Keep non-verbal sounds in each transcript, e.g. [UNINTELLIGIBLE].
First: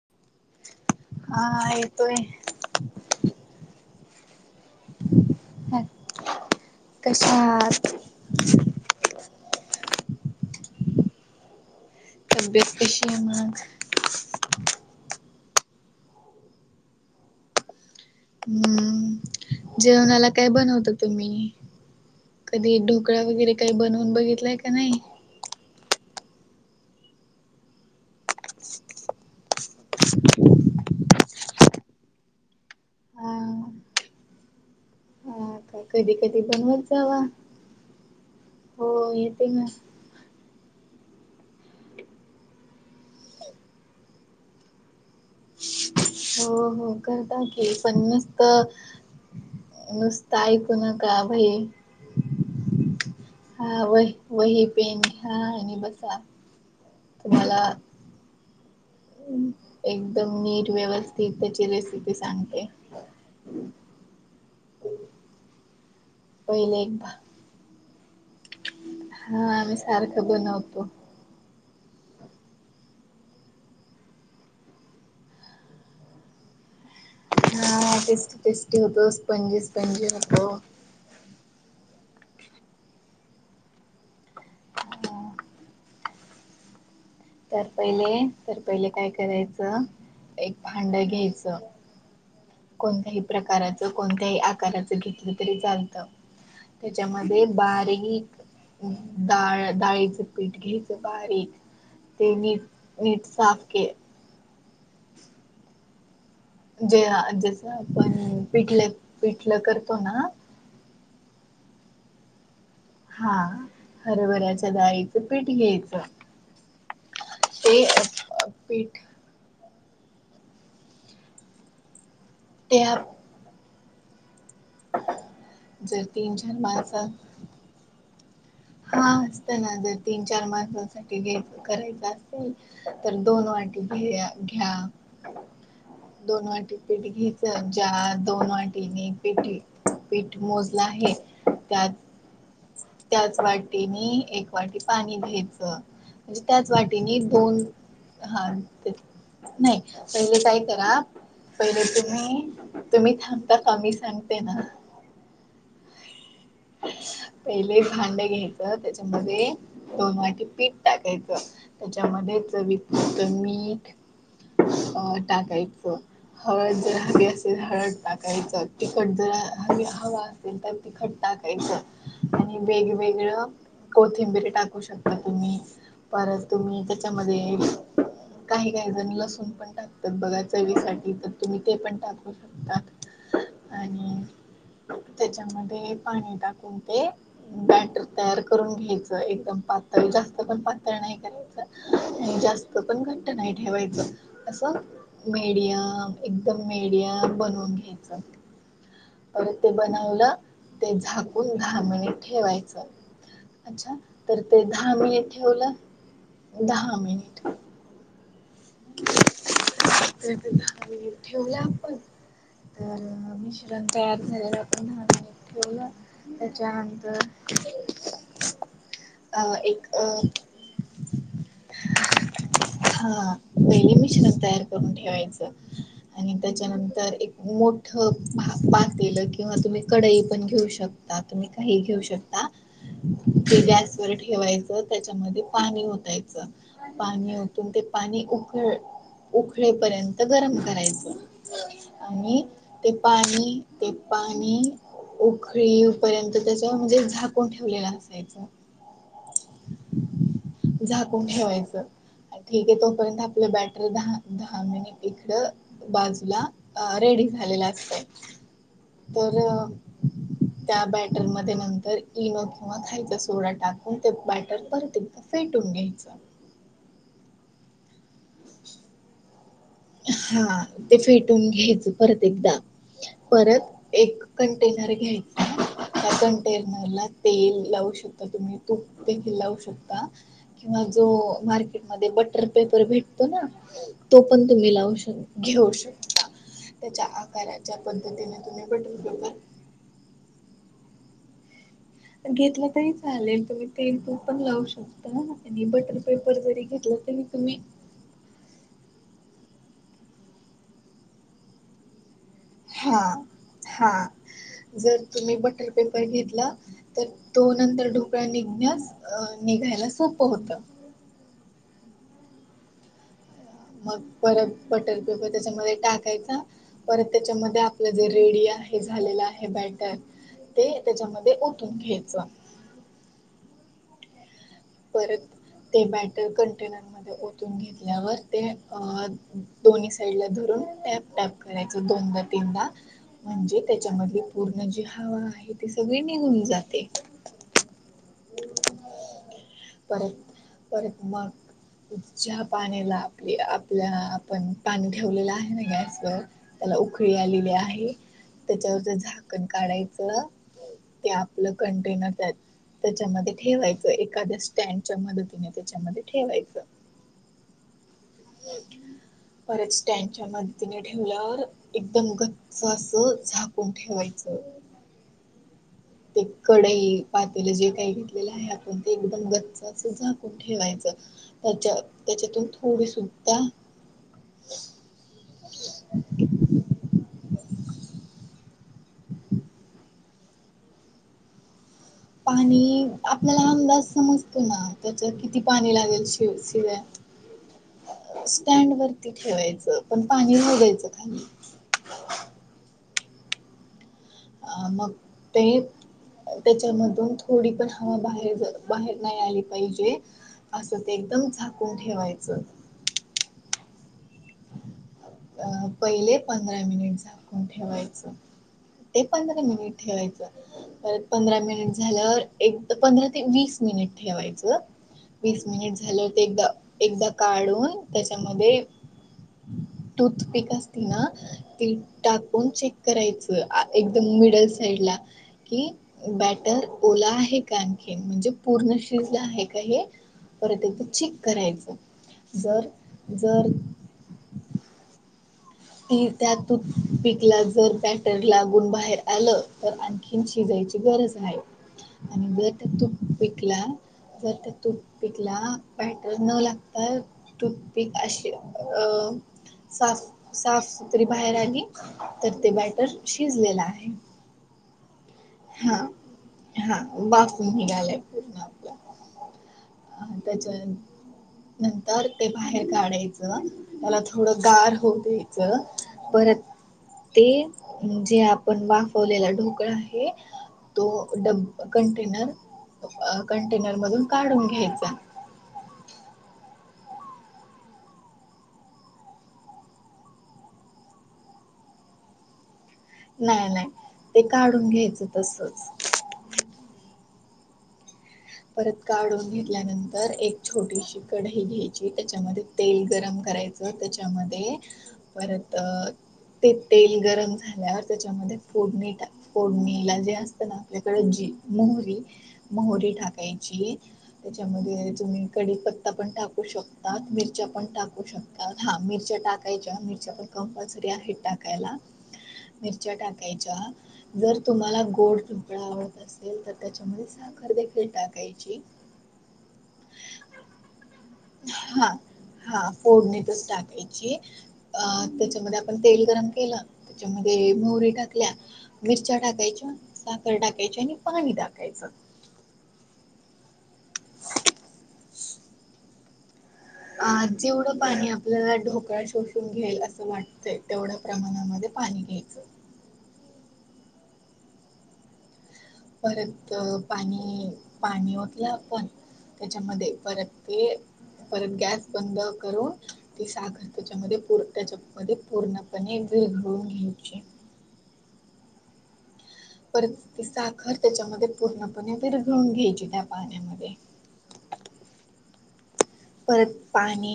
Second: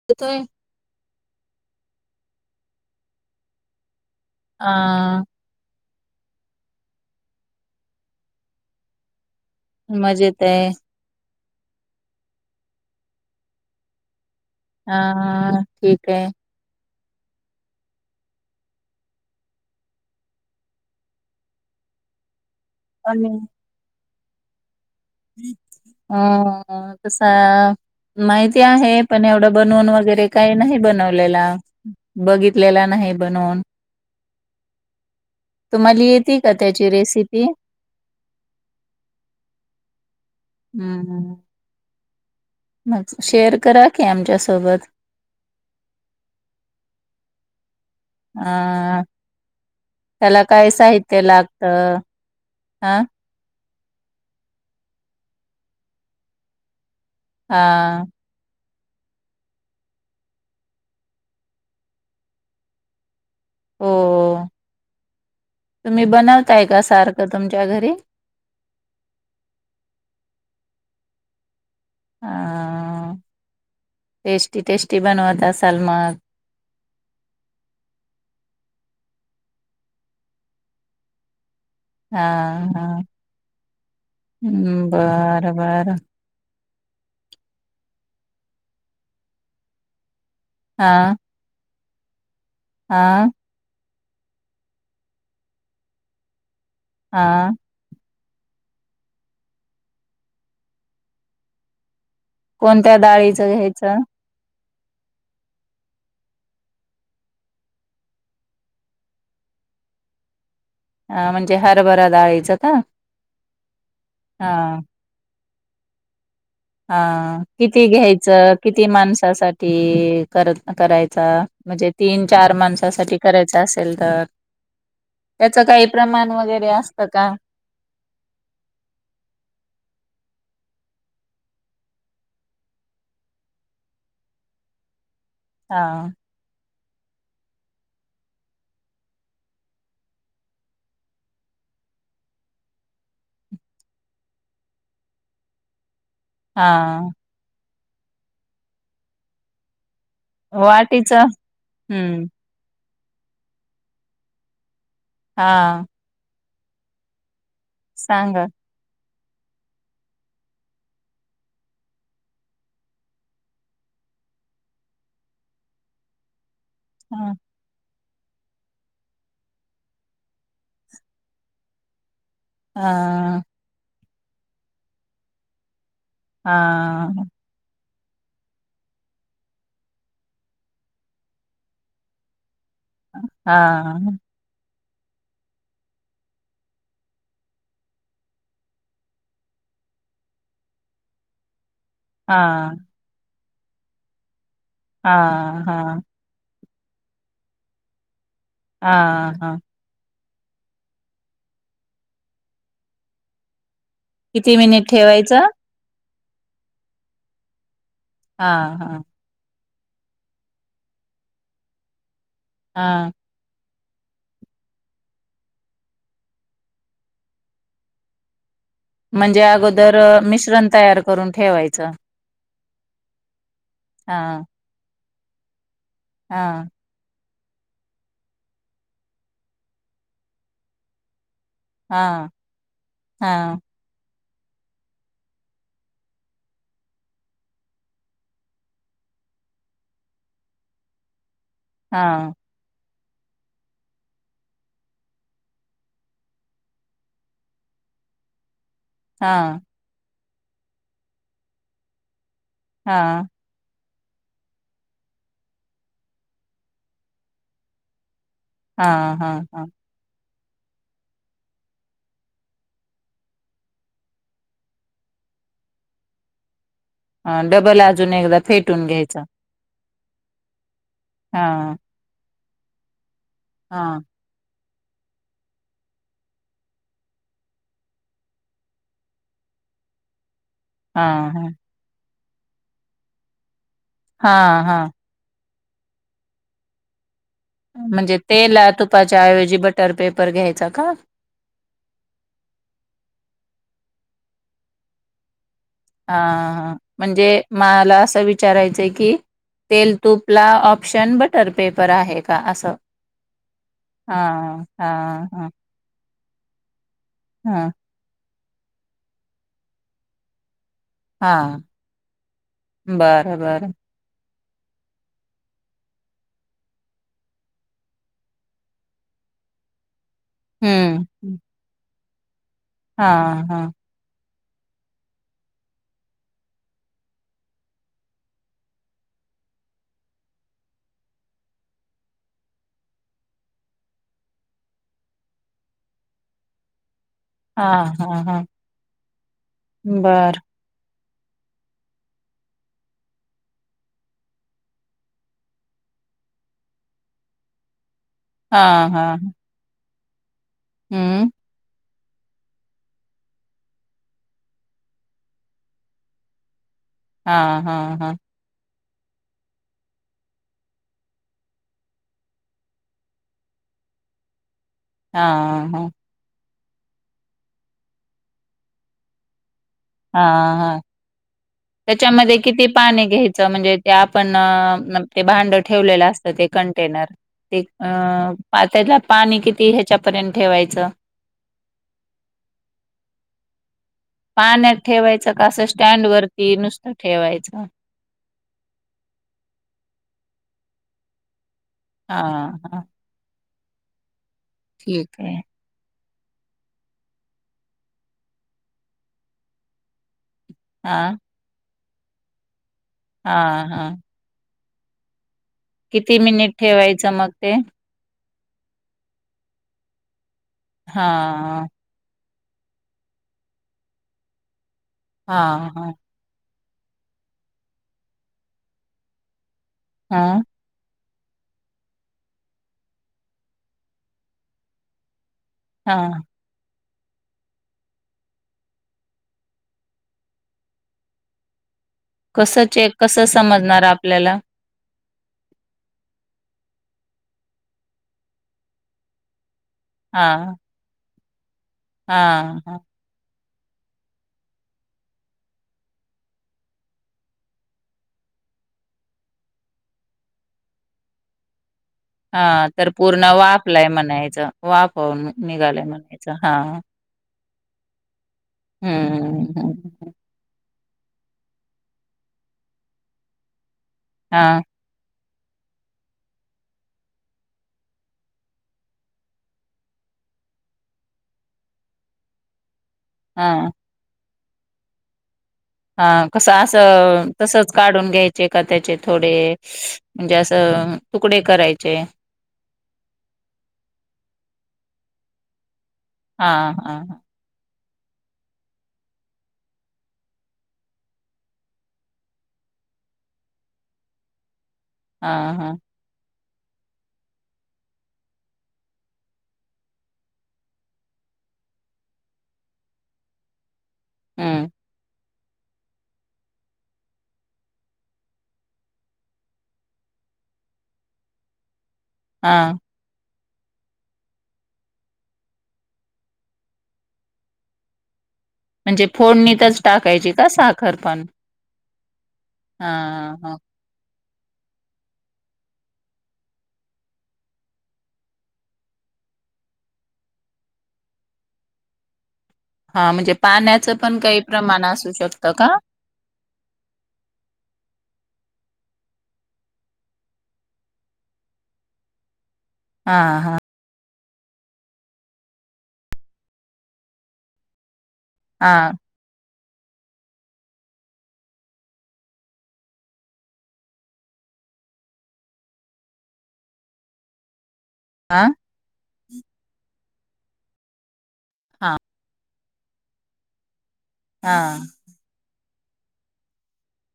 [UNINTELLIGIBLE] हा येतोय. हा. ह, कशा आहात? मजेत आहे. तब्येत कशी आहे मग? हा ठीक आहे. हम्म, जेवणाला काय बनवता तुम्ही? कधी ढोकळा आणि वगैरे काही बनवून बघितलाय का नाही. आ, तसा. माहिती आहे पण एवढं बनून वगैरे काही नाही बनवलेला. बघितलेला नाही बनवून. हा का तुम्हाली कधी येती कधी का बनवत त्याची जावा रेसिपी? हो येते ना हम्म हम्म. मग शेअर करा की आमच्यासोबत. हो हो करता की पण नुस्तं अ त्याला नुस्तं काय ऐकू नका भाई आं. हा व वही पेन घ्या आणि बसा तुम्हाला हा एकदम नीट व्यवस्थित त्याची रेसिपी सांगते. हो हो तुम्ही बनवताय का पहिले एक भा सारखं तुमच्या घरी? हा आम्ही सारखं बनवतो. आं टेस्टी टेस्टी बनवत असाल मग. हा टेस्टी टेस्टी होतो स्पंजी स्पंजी होतो. हां हां बर बर. तर पहिले तर पहिले काय करायचं एक हा भांड घ्यायचं कोणत्याही हा प्रकाराचं कोणत्याही आकाराचं घेतलं तरी चालतं. त्याच्यामध्ये हा बारीक डाळ डाळीचं पीठ घ्यायचं बारीक ते नीट कोणत्या नीट डाळीचं साफ के घ्यायचं जे आ जस आपण पिठले पिठलं करतो ना आ म्हणजे हरभरा डाळीच का? हा हा हरभऱ्याच्या डाळीच पीठ घ्यायचं. हां ते किती घ्यायचं, किती पीठ माणसं सा साठी करायचा म्हणजे तीन चार त्या माणसासाठी करायचा असेल तर, त्याच काही जर प्रमाण तीन चार वगैरे आसतं माणसं का? हा असतं ना जर तीन चार माणसासाठी घ्यायच करायचं असल तर दोन वाटी घेय घ्या. हां. दोन वाटी पीठ घ्याच ज्या दोन वाटीने पीठ घे पीठ मोजल आहे त्यात त्याच वाटीनी एक वाटी पाणी घ्यायचं म्हंजे त्याच हा वाटीनी दोन हा ते नाही. पहिले काय करा वाटीच पहिले हम्म तुम्ही तुम्ही थांबता का मी सांगते ना. हां. पहिले भांड सांगा घ्यायचं त्या त्या मधे दोन वाटी पीठ टाकायचं. त्याच्यामध्ये चवी पुरत मीठ अ टाकायचं हळद तर हवी हा असे हळद टाकायचं तिखट जर हवी हवा असेल तर तिखट टाकायचं आणि हा वेगवेगळं कोथिंबीरी टाकू शकता तुम्ही परत तुम्ही हा त्याच्यामध्ये काही काही जण लसूण पण टाकतात, बघा चवीसाठी त तुम्ही ते पण टाकू शक तात हां. त्याच्यामध्ये पाणी टाकून ते बॅटर तयार करून घ्यायचं एकदम पातळ जास्त पण पातळ नाही हा करायचं. हा जास्त पण घट्ट नाही ठेवायच असं हा मीडियम एकदम मडियम बनवून घ्यायचं. ह हा. बनवल ते झाकून दहा मिनिट ठेवायच अच्छा. तर किती ते दहा मिनिट ठेवायचं? ठेवलं दहा मिनिट हा हा. ठेवलं आपण तर हा मी तयार झाला आपण [INAUDIBLE] त्याचानंतर [INAUDIBLE] म्हणजे अगोदर मिश्रण तयार करून ठेवायचं. वेली हा मिशन तयार करून ठेवायचं. आणि हा त्याच्यानंतर एक मोठ पातलं किंवा तुम्ही कडाई पण घेऊ शक ता तुम्ही काही घेऊ हा शकता हा ते गॅस वर ठेवायच त्याच्यामध्ये पाणी ओतायचा पाणी ओतून ते पाणी ऊख उकळेपर्यंत गरम करायच हा आणि ते पाणी ते पाणी उखळीपर्यंत त्याच म्हणजे झाकून ठेवलेलं असायचं. हा. झाकून ठेवायचं ठीक आहे हा तोपर्यंत आपलं बॅटर दहा दहा मिनिट इकडं. बाजूला रेडी झालेला असतय हा हा तर [UNINTELLIGIBLE] त्या बॅटरमध्ये नंतर इनो किंवा खायचा सोडा टाकून ते बॅटर परत एक फेटून घ्यायचं. ह डबल अजून एकदा फेटून घ्यायचं. हा ते हा फेटून घ्यायचं परत एकदा परत हा एक कंटेनर घ्यायचं. त्या कंटेनर ला तेल लावू शकता तुम्ही तूप देखील लावू शकता. किंवा हा जो हा मार्केटमध्ये बटर पेपर भेटतो ना तो पण हा तुम्ही हा लावू घेऊ शकता त्याच्या आकाराच्या पद्धतीने तुम्ही बटर पेपर तर पेपर घ्यायचा का. घेतलं तरी चालेल तुम्ही तेल तूप पण लावू शकता आणि बटर पेपर जरी हा घेतला तरी म्हणजे तुम्ही मला असं विच विचाराय की तेल तूप ला ऑप्शन बटर पेपर आहे. का असं? हा हा हा जर तुम्ही हा बटर पेपर घेतला तर तो हा नंतर ढोकळा निघण्यास निघायला सोपं होतं. हा बरं बरं. मग परत बटर पेपर त्याचामध्ये टाकायचा. परत त्याच्यामध्ये आपलं जे रेडी आहे झालेलं आहे बॅटर ते त्याच्यामध्ये हम्म ओतून घ्यायचं. हा हा. परत ते बॅटर कंटेनर ओतून घेतल्यावर ते दोन्ही साईड ला धरून टॅप टॅप करायच दोनदा तीनदा. म्हणजे त्याच्यामधली पूर्ण जी हवा आहे ती सगळी निघून जाते. हा हा हा. परत बरं परत म ज्या पाण्याला आपली आपल्या आपण पाणी ठेवलेलं आहे ना गॅसवर. त्याला उखळी आलेली आहे. हा त्याच्यावरच हा झाकण काढायचं ते हम्म आपलं कंटेनर त्यात. त्याच्यामध्ये ठेवायचं एखाद्या स्टँडच्या मदतीने त्याच्यामध्ये ठेवायचं. हा हा हा. बच त्यांच्या मदतीने ठेवल्यावर एकदम गच्च असं झाकून ठेवायचं हा हा ते कडई पातेले जे काही घेतलेलं आहे आपण ते एकदम गच् हा झाकून हा ठेवायचं त्याच्या त्याच्यामध्ये त्याच्यातून किती थोडी पाणी सुद्धा घ्यायचं म्हणजे ते आपण ते भांड ठेवलेलं असत ते कंटेनर ते अ त्याला पाणी किती ह्याच्यापर्यंत ठेवायचं पाणी आपल्याला अंदाज समजत ना पाण्यात त्याच ठेवायचं किती का असं पाणी लागेल स्टँड शिव वरती शिवाय नुसतं ठेवायचं स्टँड वरती ठेवायचं पण पाणी भगायचं खाली हा हा मग ठीक आहे ते त्याच्यामधून थोडी पण हवा बाहेर बाहेर नाही आली पाहिजे असं ते हा एकदम झाकून ठेवायचं. हा हा अ पहिले किती पंधरा मिनिट ठेवायचं मग झाकून ते ठेवायचे ते पंधरा मिनिट ठेवायचं परत हा पंधरा मिनिट झाल्या एक पंधरा ते वीस मिनिट ठेवायचं हा वीस मिनिट हा झालं एकदा एकदा काढून त्याच्यामध्ये हां, टूथपिक असते ति ना ती टाकून चेक करायचं एकदम मिडल साईड ला कि हां. बॅटर ओला आहे का आणखीन म्हणजे पूर्ण शिज आहे का हे परत एकदा चेक करायचां कसं चेक कसं समजणार आपल्याला ती त्यात पीिकला जर बॅटर लागून बाहेर आलं तर आणखीन हां, शिजायची गरज आहे आणि गर हां, हां, तू विकला जर त्या तूप पिकला बॅटर न लागता टूथपिक अशी अ साफ साफ सुथरी बाहेर आली तर हा ते बॅटर तर पूर्ण शिजलेलं आहे वाफलाय म्हणायचं वाफऊून निघालाय म्हणायचं हा बाफरम ह गाय पूर्ण आपलं हम्म हम त्याच्या नंतर ते बाहेर काढायचं त्याला थोडं हां, गार हो दे परत ते जे आपण वाफवलेला ढोकळा आहे तोड कंटेनर हां, कंटेनर मधून काढून घ्यायचा हा कसं असं तसच काढून घ्यायचे का त्याचे थोडे म्हणजे असं तुकडे करायचे नाही नाही ते काढून घ्यायचं तसच हा हा हां परत काढून घेतल्यानंतर एक छोटीशी कढई घ्यायची त्याच्यामध्ये तेल गरम करायचं त्याच्यामध्ये ह परत ते तेल गरम झाल्यावर त्याच्यामध्ये फोडणी टाक कोडणीला जे असत ना आपल्याकडे जी मोहरी मोहरी टाक हं, त्याच्यामध्ये तुम्ही कडी पत्ता पण टाक शकात मिरच्या पण टाकू शकतात हा मिरच्या टाकायच्या मिरच्या पण कंपल्सरी आहे टाक टका हां. मिरच्या टा टकायच्या जर तुम्हाला गोड चिंपळा आवडत असेल तर त्याच्यामध्ये साखर देखेळतात कायची म्हणजे फोडणीतच टाकायची का साखरपण हा हा फोडणीतच हां. टाकायची. अ त्याच्यामध्ये आपण तेल गरम केलं, त्याच्यामध्ये मोहरी टाकल्या. मिरच्या टाकायच्या, साखर टाकायच्या, आणि पाणी टाकायचं. हा म्हणजे पाण्याचं पण काही प्रमाण असू शकतं का? अ जेवढं पाणी आपल्याला ढोकळा शोषून घेईल असं वाटतंय तेवढं- प्रमाणामध्ये पाणी घ्यायचं. हा हा. परत पाणी पाणी ओतलं आपण- हां. त्याच्यामध्ये परत ते परत गॅस बंद करून- ती साखर त्याच्यामध्ये पु त्याच्यामध्ये पूर्णपणे विघळून घ्यायची. आं? परत ती साखर त्याच्यामध्ये पूर्णपणे हा विघळून घ्यायची त्या पाण्यामध्ये आ परत पाणी-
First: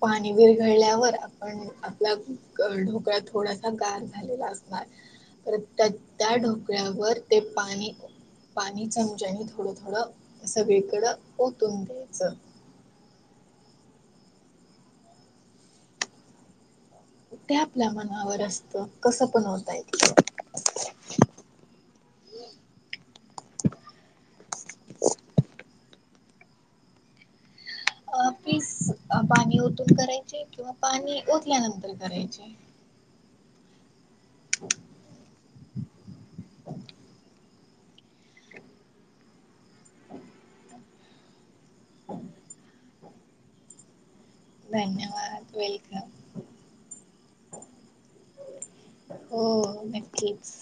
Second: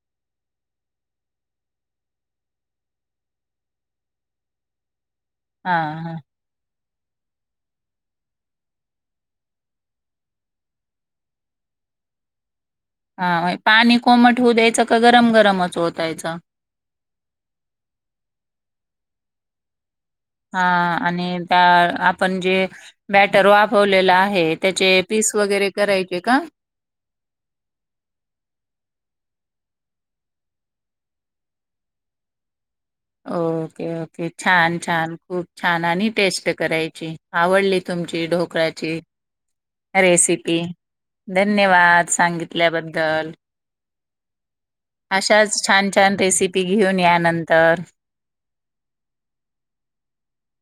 पाणी विरघळल्यावर आपण आपला ढोकळा थोडासा गार- झालेला असणार हा हा त्या ढोकळयावर ते पाणी- पाणी चमच्याने थोडं थोडं सगळीकडं ओतून द्यायचं. हा पाणी कोमट होऊ द्यायचं का गरम गरम ओतायच? ते आपल्या मनावर असतं कसं पण ओतायच. हा आणि- त्या आपण जे- बॅटर वापवलेला आहे त्याचे पीस वगैरे करायचे का? अ पीस पाणी ओतून करायचे किंवा पाणी ओतल्यानंतर करायचे. ओके ओके छान छान खूप छान आणि टेस्ट करायची आवडली- तुमची ढोकळ्याची रेसिपी. धन्यवाद सांगितल्याबद्दल. अशाच धन्यवाद छान वेलकम. छान रेसिपी घेऊन या नंतर. हो नक्कीच.